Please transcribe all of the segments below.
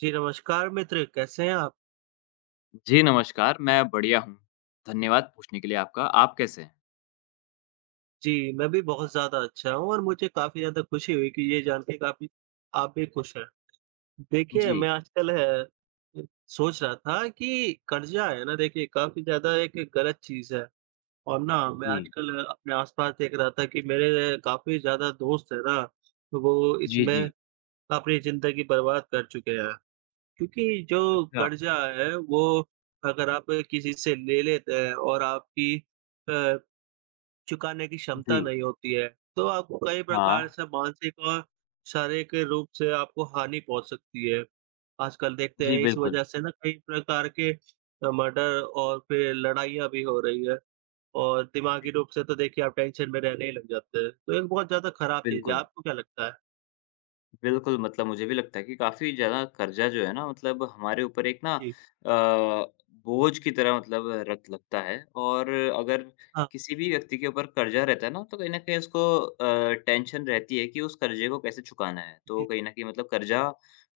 जी, नमस्कार मित्र, कैसे हैं आप? जी, नमस्कार, मैं बढ़िया हूँ। धन्यवाद पूछने के लिए आपका। आप कैसे हैं? जी, मैं भी बहुत ज़्यादा अच्छा हूँ और मुझे काफ़ी ज़्यादा खुशी हुई कि ये जान के काफ़ी आप भी खुश हैं। देखिए, जी, मैं आजकल सोच रहा था कि कर्ज़ा है ना, देखिए काफ़ी ज़्यादा एक गलत चीज़ है और ना मैं जी। आजकल अपने आस-पास देख रहा था कि मेरे काफ़ी ज़्यादा दोस्त हैं ना, वो जी, इसमें जी। अपनी ज़िंदगी बर्बाद कर चुके हैं। क्योंकि जो अच्छा, कर्ज़ा है, वो अगर आप किसी से ले लेते हैं और आपकी अ, चुकाने की जी। क्षमता नहीं होती है, तो आपको कई प्रकार हाँ। से मानसिक और शारीरिक रूप से आपको हानि पहुँच सकती है। आजकल देखते जी, हैं इस बिल्कुल। वजह से ना कई प्रकार के मर्डर और फिर लड़ाइयाँ भी हो रही है और दिमागी जी। रूप से तो देखिए आप टेंशन में रहने ही लग जाते हैं, तो एक बहुत ज़्यादा खराब चीज़ है। बिल्कुल। आपको क्या लगता है? बिल्कुल, मतलब मुझे भी लगता है कि काफ़ी ज़्यादा कर्ज़ा जो है ना मतलब हमारे ऊपर एक ना जी, बोझ की तरह मतलब रख लगता है और अगर हाँ, किसी भी व्यक्ति के ऊपर कर्ज़ा रहता है ना, तो कहीं न कहीं उसको टेंशन रहती है कि उस कर्ज़े को कैसे चुकाना है। तो जी, कहीं न कहीं मतलब कर्ज़ा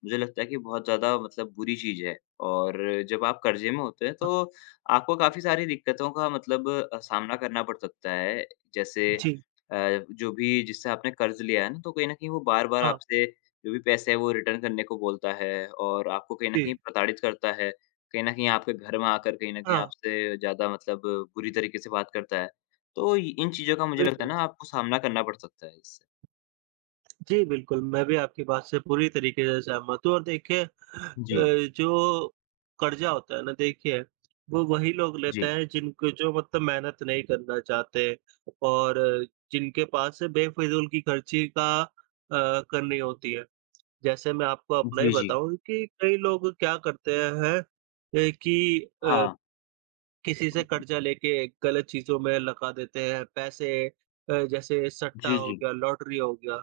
मुझे लगता है कि बहुत ज़्यादा मतलब बुरी चीज़ है और जब आप कर्ज़े में होते हैं, हाँ, तो आपको काफ़ी सारी दिक्कतों का मतलब सामना करना पड़ सकता है। जैसे जी, जो भी जिससे आपने कर्ज़ लिया है ना, तो कहीं न कहीं वो बार-बार हाँ, आपसे जो भी पैसे हैं वो रिटर्न करने को बोलता है और आपको कहीं न जी, कहीं प्रताड़ित करता है। कहीं न कहीं आपके घर में आकर कहीं न कहीं हाँ, आपसे ज़्यादा मतलब बुरी तरीके से बात करता है। तो इ इन चीज़ों का मुझे लगता है बिल्कुल। ना आपको सामना करना पड़ सकता है इससे। जी, बिल्कुल, मैं भी आपकी बात से पूरी तरीके से सहमत हूँ और देखिए जी, जो कर्ज़ा होता है ना देखिए, वो वही लोग लेते जी। हैं जिनको जो मतलब मेहनत नहीं करना चाहते और जिनके पास बेफ़िज़ूल की खर्ची का करनी होती है। जैसे मैं आपको अपना ही जी, जी। बताऊँ कि कई लोग क्या करते हैं कि अ हाँ। किसी से कर्जा लेके गलत चीज़ों में लगा देते हैं पैसे जैसे सट्टा जी, हो जी। गया, लॉटरी हो गया।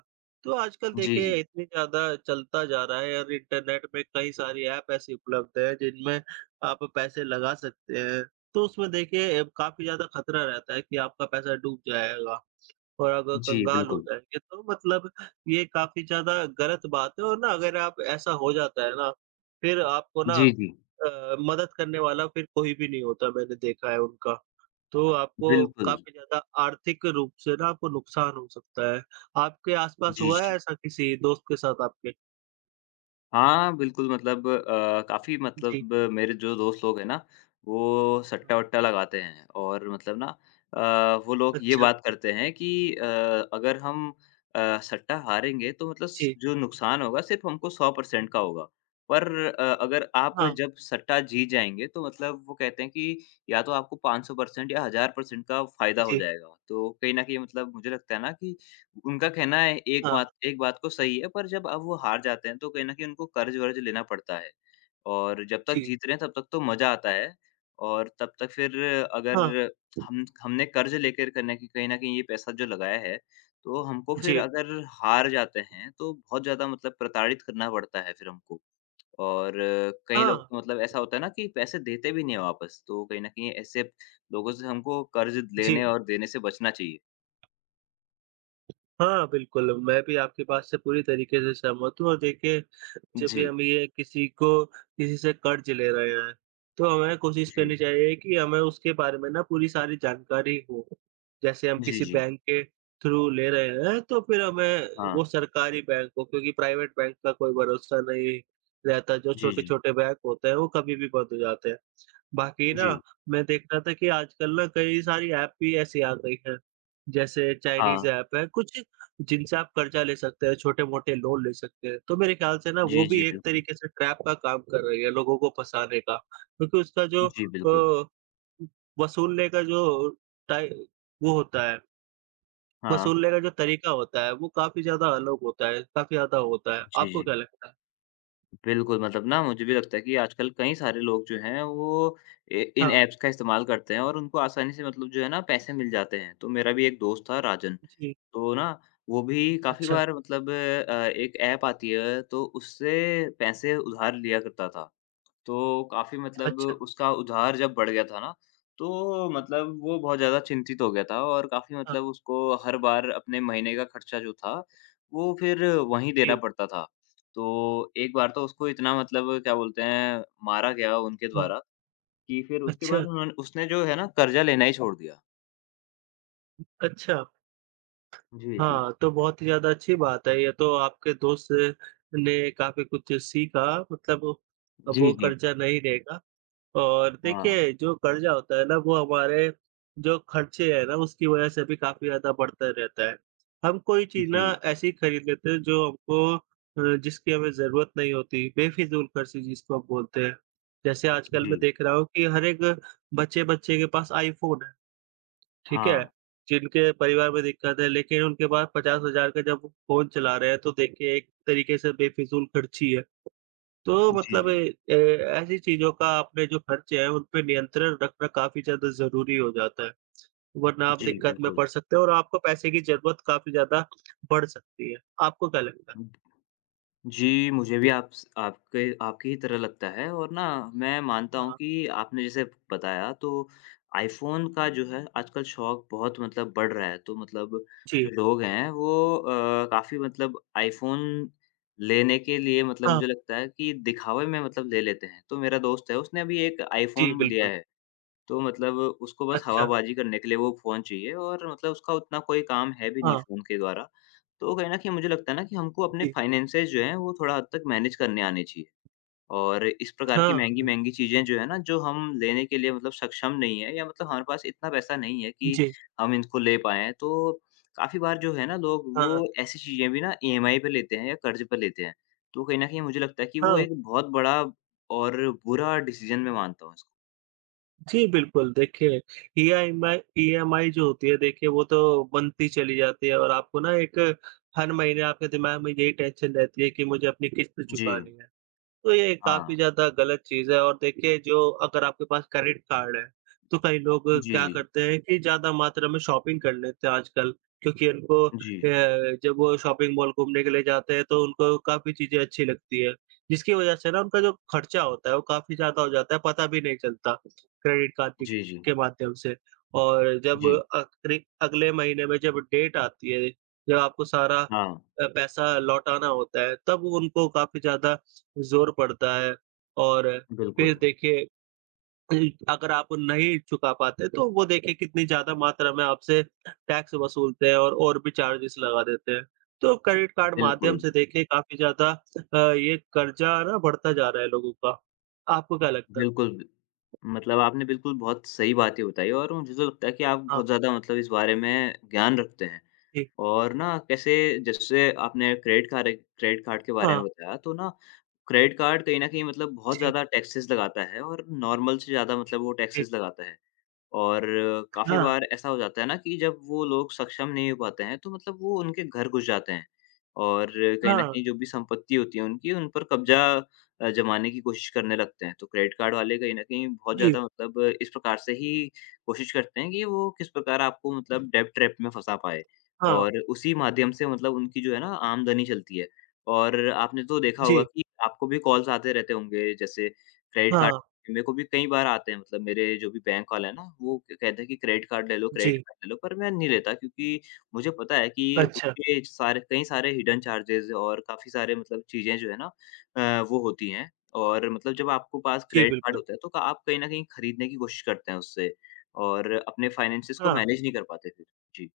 तो आजकल जी, देखिए जी। इतनी ज़्यादा चलता जा रहा है और इंटरनेट में कई सारी ऐप ऐसी उपलब्ध है जिनमें आप पैसे लगा सकते हैं। तो उसमें देखिए काफ़ी ज़्यादा खतरा रहता है कि आपका पैसा डूब जाएगा। और अगर जी, कंगाल हो बिल्कुल। जाएँगे तो मतलब ये काफ़ी ज़्यादा गलत बात है और ना अगर आप ऐसा हो जाता है ना, फिर आपको ना जी, जी। मदद करने वाला फिर कोई भी नहीं होता मैंने देखा है उनका। तो आपको बिल्कुल। काफ़ी ज़्यादा आर्थिक रूप से ना आपको नुकसान हो सकता है। आपके आस-पास जी, हुआ है जी। ऐसा किसी दोस्त के साथ आपके? हाँ, बिल्कुल मतलब काफ़ी जी। मतलब मेरे जो दोस्त लोग हैं ना, वो हाँ। सट्टा-वट्टा लगाते हैं और मतलब ना वो लोग ये अच्छा। बात करते हैं कि अ, अगर हम सट्टा हारेंगे तो मतलब स जी। जो नुकसान होगा सिर्फ़ हमको 100% का होगा। पर अगर आप हाँ। जब सट्टा जीत जाएँगे तो मतलब वो कहते हैं कि या तो आपको 500% या 1000% का फ़ायदा हो जी। जाएगा। तो कहीं न कहीं मतलब मुझे लगता है ना कि उनका कहना है एक हाँ। बात एक बात को सही है, पर जब अब वो हार जाते हैं, तो कहीं न कहीं उनको कर्ज़-वर्ज़ लेना पड़ता है। और जब तक जी। जीत रहे हैं, तब तक तो मज़ा आता है और तब तक फिर अगर हाँ। हम हमने कर्ज़ लेकर करने की कहीं न कहीं ये पैसा जो लगाया है, तो हमको फिर जी। अगर हार जाते हैं, तो बहुत ज़्यादा मतलब प्रताड़ित करना पड़ता है फिर हमको। और कई हाँ। लोग तो मतलब ऐसा होता है ना कि पैसे देते भी नहीं हैं वापस, तो कहीं न कहीं ऐसे लोगों से हमको कर्ज़ जी। लेने और देने से बचना चाहिए। हाँ, बिल्कुल, मैं भी आपकी बात से पूरी तरीके से सहमत हूँ और देखिए, जब भी जी। हम ये किसी को किसी से कर्ज़ ले रहे हैं, तो हमें कोशिश जी। करनी चाहिए कि हमें उसके बारे में ना पूरी सारी जानकारी हो। जैसे हम जी, किसी जी। बैंक के थ्रू ले रहे हैं, तो फिर हमें हाँ, वो सरकारी बैंक हो क्योंकि प्राइवेट बैंक का कोई भरोसा नहीं रहता, जो जी, जी। छोटे-छोटे बैंक होते हैं, वो कभी भी बंद हो जाते हैं। बाकी ना जी, मैं देख रहा था कि आजकल ना कई सारी ऐप भी ऐसी आ गई हैं, जैसे चाइनीज़ हाँ। ऐप है, कुछ जिनसे आप कर्जा ले सकते हैं, छोटे-मोटे लोन ले सकते हैं। तो मेरे ख़्याल से ना वो जी, भी जी, एक बिल्कुल। तरीके से ट्रैप का काम कर रही है लोगों को फँसाने का, क्योंकि उसका जो जी, बिल्कुल। वसूलने का जो टाइ वो होता है, हाँ, वसूलने का जो तरीका होता है, वो काफ़ी ज़्यादा अलग होता है, काफ़ी ज़्यादा होता है। जी, आपको जी। क्या लगता है? बिल्कुल, मतलब ना मुझे भी लगता है कि आजकल कई सारे लोग जो हैं वो ए इन हाँ, ऐप्स का इस्तेमाल करते हैं और उनको आसानी से मतलब जो है ना पैसे मिल जाते हैं। तो मेरा भी एक दोस्त था राजन, जी। तो ना वो भी काफ़ी अच्छा, बार मतलब एक ऐप आती है तो उससे पैसे उधार लिया करता था। तो काफ़ी मतलब अच्छा। उसका उधार जब बढ़ गया था ना, तो मतलब वो बहुत ज़्यादा चिंतित हो गया था और काफ़ी हाँ, मतलब उसको हर बार अपने महीने का खर्चा जो था, वो फिर वहीं देना जी। पड़ता था। तो एक बार तो उसको इतना मतलब क्या बोलते हैं, मारा गया उनके हाँ, द्वारा कि फिर उसके अच्छा। बाद उन्होंने उसने जो है ना कर्जा लेना ही छोड़ दिया। अच्छा, जी, जी। हाँ, तो बहुत ही ज़्यादा अच्छी बात है ये तो आपके दोस्त ने काफ़ी कुछ सीखा मतलब अब जी, वो जी। कर्ज़ा नहीं लेगा और हाँ। देखिए जो कर्ज़ा होता है ना वो हमारे जो खर्चे हैं ना उसकी वज़ह से भी काफ़ी ज़्यादा बढ़ता रहता है। हम कोई चीज़ ना जी, ऐसी खरीद लेते हैं जो हमको जिसकी हमें ज़रूरत नहीं होती, बेफ़िज़ूल खर्ची जिसको हम बोलते हैं। जैसे आजकल मैं जी। देख रहा हूँ कि हर एक बच्चे-बच्चे के पास आईफ़ोन है। ठीक है? हाँ। जिनके परिवार में दिक्कत है लेकिन उनके पास 50,000 का जब फ़ोन चला रहे हैं तो देखिए एक तरीके से बेफ़िज़ूल खर्ची है। तो जी, मतलब ए, जी। ए- ऐसी चीज़ों का आपने जो खर्चे हैं उन पे नियंत्रण रखना काफ़ी ज़्यादा ज़रूरी हो जाता है, वरना आप जी, दिक्कत में बिल्कुल। पड़ सकते हो और आपको पैसे की ज़रूरत काफ़ी ज़्यादा बढ़ सकती है। आपको क्या लगता है? जी, मुझे भी आप स आपके आपकी ही तरह लगता है और ना मैं मानता हूँ हाँ, कि आपने जैसे बताया तो आईफ़ोन का जो है आजकल शौक बहुत मतलब बढ़ रहा है। तो मतलब जी। जो लोग हैं वो काफ़ी मतलब आईफ़ोन लेने के लिए मतलब हाँ, मुझे लगता है कि दिखावे में मतलब ले लेते हैं। तो मेरा दोस्त है उसने अभी एक जी आईफ़ोन लिया बिल्कुल। है। तो मतलब उसको बस अच्छा, हवाबाज़ी करने के लिए वो फ़ोन चाहिए और मतलब उसका उतना कोई काम है भी नहीं हाँ, फ़ोन के द्वारा। तो कहीं न कहीं मुझे लगता है ना कि हमको अपने जी। फाइनेंसेस जो हैं, वो थोड़ा हद तक मैनेज करने आने चाहिए। और इस प्रकार की हाँ, बिल- महँगी-महँगी चीज़ें जो है ना, जो हम लेने के लिए मतलब सक्षम नहीं है या मतलब हमारे पास इतना पैसा नहीं है कि जी। हम इनको ले पाएँ। तो काफ़ी बार जो है ना लोग हाँ, वो ऐसी चीज़ें भी ना ईएमआई पे लेते हैं या कर्ज़ पर लेते हैं। तो कहीं न कहीं मुझे लगता है कि वो हाँ। एक बहुत बड़ा और बुरा डिसीज़न मैं मानता हूँ इसको। जी, बिल्कुल। देखिए, ईआईएमआई ईएमआई जो होती है, देखिए वो तो बनती चली जाती है और आपको ना एक हर महीने आपके दिमाग में यही टेंशन रहती है कि मुझे अपनी किस्त जी। चुकानी है। तो ये काफ़ी हाँ। ज़्यादा गलत चीज़ है और देखिए जो अगर आपके पास क्रेडिट कार्ड है, तो कई लोग जी, क्या जी। करते हैं कि ज़्यादा मात्रा में शॉपिंग कर लेते हैं आजकल क्योंकि उनको जी। जब वो शॉपिंग मॉल घूमने के लिए जाते हैं तो उनको काफ़ी चीज़ें अच्छी लगती है, जिसकी वज़ह से ना उनका जो खर्चा होता है वो काफ़ी ज़्यादा हो जाता है, पता भी नहीं चलता क्रेडिट कार्ड के जी, जी। के माध्यम से। और जब जी। अक्रि अगले महीने में जब डेट आती है, जब आपको सारा हाँ, पैसा लौटाना होता है, तब उनको काफ़ी ज़्यादा ज़ोर पड़ता है और फिर बिल्कुल, देखिए अगर आप नहीं चुका पाते तो वो देखिए कितनी ज़्यादा मात्रा में आपसे टैक्स वसूलते हैं और भी चार्जेस लगा देते हैं। तो क्रेडिट कार्ड माध्यम बिल्कुल, से देखिए काफ़ी ज़्यादा ये कर्जा ना बढ़ता जा रहा है लोगों का। आपको क्या लगता है? बिल्कुल। मतलब आपने बिल्कुल बहुत सही बातें बताई और मुझे तो लगता है कि आप हाँ, बहुत ज़्यादा मतलब इस बारे में ज्ञान रखते हैं। जी। और ना कैसे जैसे आपने क्रेडिट कार्ड के बारे हाँ, में बताया तो ना क्रेडिट कार्ड कहीं न कहीं मतलब बहुत जी, ज़्यादा टैक्सेस लगाता है और नॉर्मल से ज़्यादा मतलब वो जी। टैक्सेस लगाता है। और काफ़ी हाँ, बार ऐसा हो जाता है ना कि जब वो लोग सक्षम नहीं हो पाते हैं, तो मतलब वो उनके घर घुस जाते हैं और कहीं न हाँ, कहीं जो भी संपत्ति होती है उनकी, उन पर कब्ज़ा जमाने की कोशिश करने लगते हैं। तो क्रेडिट कार्ड वाले कहीं न कहीं बहुत जी, ज़्यादा मतलब इस प्रकार से ही कोशिश करते हैं कि वो किस प्रकार आपको मतलब डेब्ट ट्रैप में फँसा पाएँ हाँ, और उसी माध्यम से मतलब उनकी जो है ना आमदनी चलती है। और आपने तो देखा होगा जी, कि आपको भी कॉल्स आते रहते होंगे जैसे क्रेडिट कार्ड हाँ, मेरे को भी कई बार आते हैं मतलब मेरे जो भी बैंक वाले हैं ना, वो कहते हैं कि क्रेडिट कार्ड ले लो, क्रेडिट जी। कार्ड ले लो, पर मैं नहीं लेता क्योंकि मुझे पता है कि अच्छा, उसके सारे कई सारे हिडन चार्जेज़ और काफ़ी सारे मतलब चीज़ें जो है ना वो होती हैं और मतलब जब आपको पास जी क्रेडिट कार्ड बिल्कुल। होता है तो आप कहीं न कहीं खरीदने की कोशिश करते हैं उससे और अपने फाइनेंसेस को हाँ। मैनेज नहीं कर पाते फिर। जी।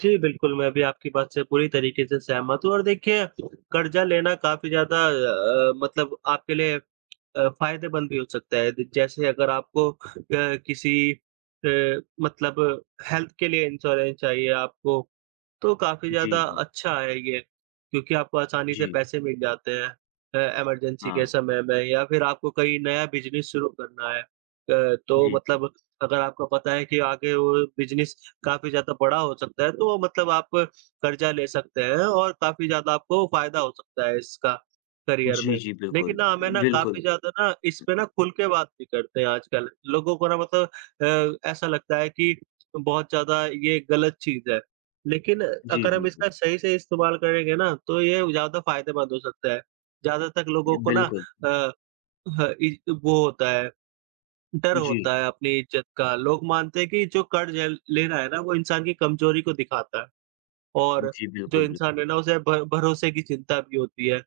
जी, बिल्कुल, मैं भी आपकी बात से पूरी तरीके से सहमत हूँ और देखिए कर्ज़ा लेना काफ़ी ज़्यादा मतलब आपके लिए फ़ायदेमंद भी हो सकता है। जैसे अगर आपको किसी अ, मतलब हेल्थ के लिए इंश्योरेंस चाहिए, आपको तो काफ़ी जी, ज़्यादा जी। अच्छा है ये, क्योंकि आपको आसानी जी। से पैसे मिल जाते हैं इमरजेंसी के हाँ। समय में या फिर आपको कोई नया बिज़नेस शुरू करना है। तो जी, जी। मतलब अगर आपको पता है कि आगे वो बिज़नेस काफ़ी ज़्यादा बड़ा हो सकता है, तो वो मतलब आप कर्ज़ा ले सकते हैं और काफ़ी ज़्यादा आपको फ़ायदा हो सकता है इसका करियर जी, में। जी, लेकिन बिल्कुल। ना हमें ना काफ़ी बिल्कुल। ज़्यादा ना इस पे ना खुल के बात नहीं करते हैं आजकल। लोगों को ना मतलब ऐसा लगता है कि बहुत ज़्यादा ये गलत चीज़ है। लेकिन जी, अगर हम बिल्कुल। इसका सही से इस्तेमाल करेंगे ना, तो ये ज़्यादा फ़ायदेमंद हो सकता है। ज़्यादा तक लोगों को ना बिल्कुल। अ, ह इ वो होता है, डर जी। होता है अपनी इज़्ज़त का। लोग मानते हैं कि जो कर्ज़ है ले रहा है ना, वो इंसान की कमज़ोरी को दिखाता है और जी, जो बिल्कुल, इंसान बिल्कुल। है ना, उसे भ भरोसे की चिंता भी होती है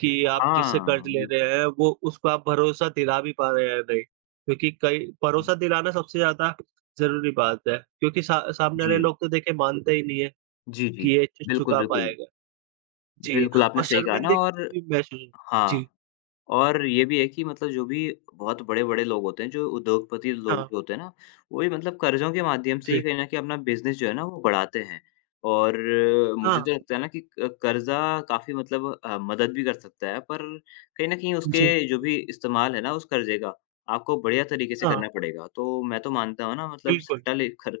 कि आप जिससे हाँ, कर्ज़ ले बिल्कुल। रहे हैं, वो उसको आप भरोसा दिला भी पा रहे हैं या नहीं। क्योंकि कई भरोसा दिलाना सबसे ज़्यादा ज़रूरी बात है, क्योंकि सा सामने वाले जी, लोग तो देखिए मानते ही नहीं है। जी, जी। कि ये चीज़ बिल्कुल, चुका बिल्कुल। पाएगा। जी, बिल्कुल, और आपने सही कहा ना और शर्मिंदगी भी महसूस हो- जी, हाँ। और ये भी है कि मतलब जो भी बहुत बड़े-बड़े लोग होते हैं, जो उद्योगपति लोग हाँ, जो होते हैं ना, वो भी मतलब कर्ज़ों के माध्यम से ही जी, कहीं न कहीं अपना बिज़नेस जो है ना वो बढ़ाते हैं। और मुझे हाँ, तो लगता है ना कि क कर्ज़ा काफ़ी मतलब मदद भी कर सकता है, पर कहीं न कहीं जी, उसके जो भी इस्तेमाल है ना उस कर्ज़े का, आपको बढ़िया तरीके से हाँ, करना पड़ेगा। तो मैं तो मानता हूँ ना मतलब बिल्कुल, सट्टा ले खर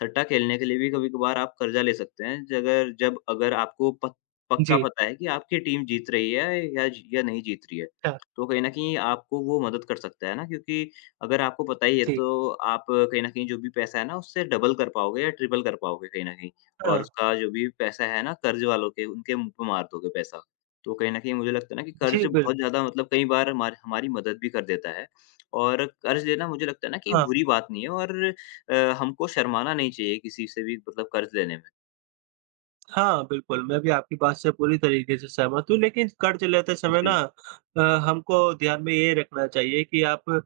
सट्टा खेलने के लिए भी कभी-कभार आप कर्ज़ा ले सकते हैं, जगर जब अगर आपको प पक्का जी, पता है कि आपकी टीम जीत रही है या ज या नहीं जीत रही है। अच्छा, तो कहीं न कहीं आपको वो मदद कर सकता है ना, क्योंकि अगर आपको पता ही है जी, तो आप कहीं न कहीं जो भी पैसा है ना उससे डबल कर पाओगे या ट्रिपल कर पाओगे कहीं न कहीं और हाँ, उसका जो भी पैसा है ना कर्ज़ वालों के उनके मुँह पे मार दोगे पैसा। तो कहीं न कहीं मुझे लगता है ना कि जी, कर्ज़ बिल्कुल, बहुत ज़्यादा मतलब कई बार हमारी मदद भी कर देता है और कर्ज़ लेना मुझे लगता है ना कि हाँ, बुरी बात नहीं है और हमको शर्माना नहीं चाहिए किसी से भी मतलब कर्ज़ लेने में। हाँ, बिल्कुल, मैं भी आपकी बात से पूरी तरीके से सहमत हूँ, लेकिन कर्ज़ लेते समय ना जी। अ, हमको ध्यान में ये रखना चाहिए कि आप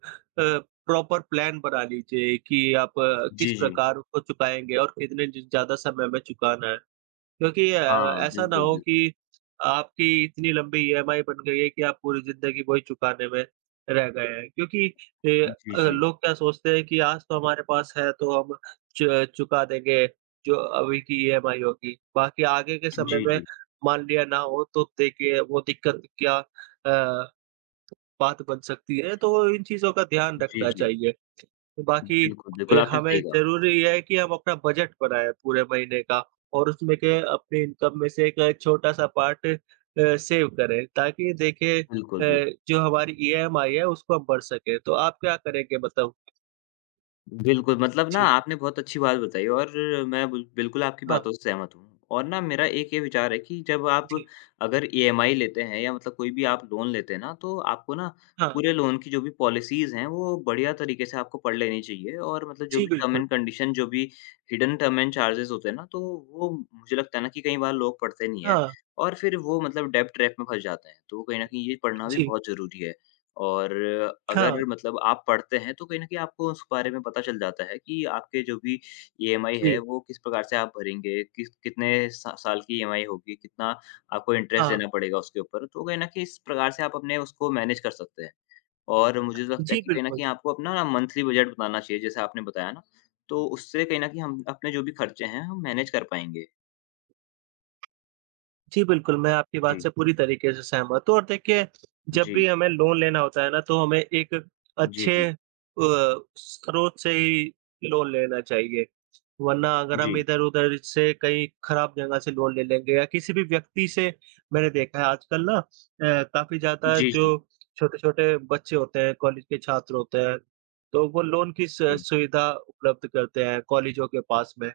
प्रॉपर प्लान बना लीजिए कि आप किस जी, जी। प्रकार उसको चुकाएँगे और कितने ज ज़्यादा समय में चुकाना है। क्योंकि हाँ, ऐसा ना बिल्कुल, हो बिल्कुल। कि आपकी इतनी लंबी ईएमआई बन गई है कि आप पूरी ज़िंदगी वही चुकाने में रह गए हैं। क्योंकि जी, जी। लोग क्या सोचते हैं कि आज तो हमारे पास है तो हम च चुका देंगे जो अभी की ईएमआई होगी। बाकी आगे के समय जी, में जी। मान लिया ना हो तो देखिए वो दिक्कत क्या बात बन सकती है। तो इन चीज़ों का ध्यान जी, रखना जी। चाहिए। तो बाकी बिल्कुल, बिल्कुल, आपने हमें सही कहा। ज़रूरी ये है कि हम अपना बजट बनाएँ पूरे महीने का और उसमें के अपनी इनकम में से एक छोटा-सा पार्ट सेव करें ताकि देखिए बिल्कुल, बिल्कुल। जो हमारी ईएमआई है उसको हम भर सकें। तो आप क्या करेंगे बताओ? बिल्कुल, मतलब ना जी, आपने बहुत अच्छी बात बताई और मैं बिल बिल्कुल आपकी हाँ, बातों से सहमत हूँ। और ना मेरा एक ये विचार है कि जब आप जी, अगर ईएमआई लेते हैं या मतलब कोई भी आप लोन लेते हैं ना, तो आपको ना हाँ, पूरे लोन की जो भी पॉलिसीज़ हैं, वो बढ़िया तरीके से आपको पढ़ लेनी चाहिए और मतलब जो जी भी टर्म बिल्कुल, एंड कंडीशन, जो भी हिडन टर्म एंड चार्जेज़ होते हैं ना, तो वो मुझे लगता है ना कि कई बार लोग पढ़ते नहीं हैं हाँ, और फिर वो मतलब डेब्ट ट्रैप में फँस जाते हैं। तो कहीं न कहीं ये पढ़ना भी जी, बहुत ज़रूरी है। और हाँ, अगर मतलब आप पढ़ते हैं तो कहीं न कहीं आपको उस बारे में पता चल जाता है कि आपके जो भी ईएमआई है जी, वो किस प्रकार से आप भरेंगे, किस कितने सा साल की ईएमआई होगी, कितना आपको इंटरेस्ट देना हाँ, पड़ेगा उसके ऊपर। तो कहीं न कहीं इस प्रकार से आप अपने उसको मैनेज कर सकते हैं। और मुझे तो लगता है जी कि कहीं न बिल्कुल। कहीं आपको अपना ना मंथली बजट बनाना चाहिए जैसे आपने बताया ना, तो उससे कहीं न कहीं हम अपने जो भी खर्चे हैं हम मैनेज कर पाएँगे। जी, बिल्कुल, मैं आपकी बात जी, से पूरी तरीके से सहमत हूँ और देखिए, जब जी, भी हमें लोन लेना होता है ना, तो हमें एक जी, अच्छे जी, स्रोत से ही लोन लेना चाहिए। वरना अगर हम जी, इधर-उधर से कहीं खराब जगह से लोन ले लेंगे या किसी भी व्यक्ति से मैंने देखा है आजकल ना काफ़ी ज़्यादा जी, जी, जी, जो छोटे-छोटे बच्चे होते हैं, कॉलेज के छात्र होते हैं, तो वो लोन की स जी, सुविधा उपलब्ध करते हैं कॉलेजों के पास में।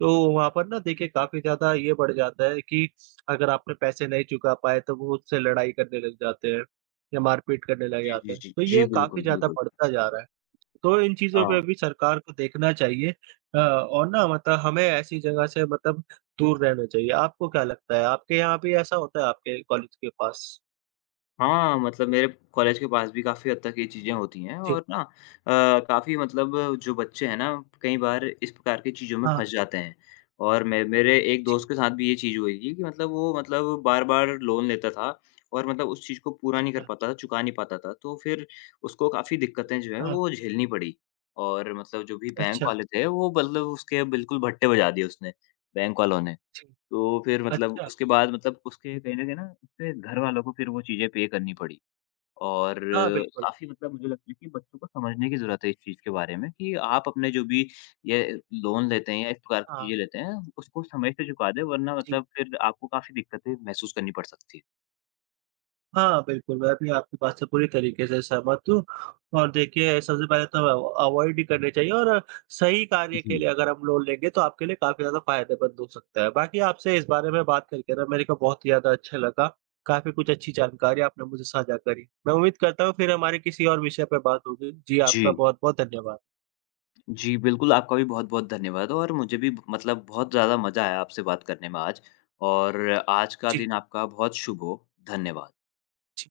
तो वहाँ पर ना देखिए काफ़ी ज़्यादा ये बढ़ जाता है कि अगर आपने पैसे नहीं चुका पाए तो वो उससे लड़ाई करने लग जाते हैं या मारपीट करने लग जी, जाते जी, हैं। जी, तो जी, ये काफ़ी बिल्कुल, ज़्यादा बिल्कुल। बढ़ता जा रहा है। तो इन चीज़ों पे हाँ। भी सरकार को देखना चाहिए और ना मतलब हमें ऐसी जगह से मतलब दूर रहना चाहिए। आपको क्या लगता है? आपके यहाँ भी ऐसा होता है आपके कॉलेज के पास? हाँ, मतलब मेरे कॉलेज के पास भी काफ़ी हद तक ये चीज़ें होती हैं जी, और ना काफ़ी मतलब जो बच्चे हैं ना, कई बार इस प्रकार की चीज़ों में हाँ, फँस जाते हैं। और मैं मेरे एक जी, दोस्त के साथ भी ये चीज़ हुई थी कि मतलब वो मतलब बार-बार लोन लेता था और मतलब उस चीज़ को पूरा नहीं कर अच्छा, पाता था, चुका नहीं पाता था। तो फिर उसको काफ़ी दिक्कतें जो हैं हाँ, वो झेलनी पड़ी और मतलब जो भी बैंक अच्छा, वाले थे, वो मतलब उसके बिल्कुल भट्टे बजा दिए उसने, बैंक वालों ने। जी, तो फिर मतलब अच्छा, उसके बाद मतलब उसके कहीं न कहीं ना उसके घरवालों को फिर वो चीज़ें पे करनी पड़ी और हाँ, बिल्कुल, काफ़ी मतलब मुझे लगता है कि बच्चों को समझने की ज़रूरत है इस चीज़ के बारे में कि आप अपने जो भी ये लोन लेते हैं या इस प्रकार की हाँ, चीज़ें लेते हैं, उसको समय से चुका दें वरना जी। मतलब फिर आपको काफ़ी दिक्कतें महसूस करनी पड़ सकती है। हाँ, बिल्कुल, मैं भी आपकी बात से पूरी तरीके से सहमत हूँ और देखिए सबसे पहले तो अव अवॉइड ही करनी चाहिए और सही कार्य के जी। लिए अगर हम लोन लेंगे तो आपके लिए काफ़ी ज़्यादा फ़ायदेमंद हो सकता है। बाकी आपसे इस बारे में बात करके ना मेरे को बहुत ही ज़्यादा अच्छा लगा, काफ़ी कुछ अच्छी जानकारी आपने मुझे साझा करी। मैं उम्मीद करता हूँ फिर हमारी किसी और विषय पे बात होगी। जी, जी। आपका बहुत-बहुत धन्यवाद। जी, बिल्कुल आपका भी बहुत-बहुत धन्यवाद और मुझे भी मतलब बहुत ज़्यादा मज़ा आया आपसे बात करने में आज और आज का जी, दिन आपका बहुत शुभ हो। धन्यवाद। जी।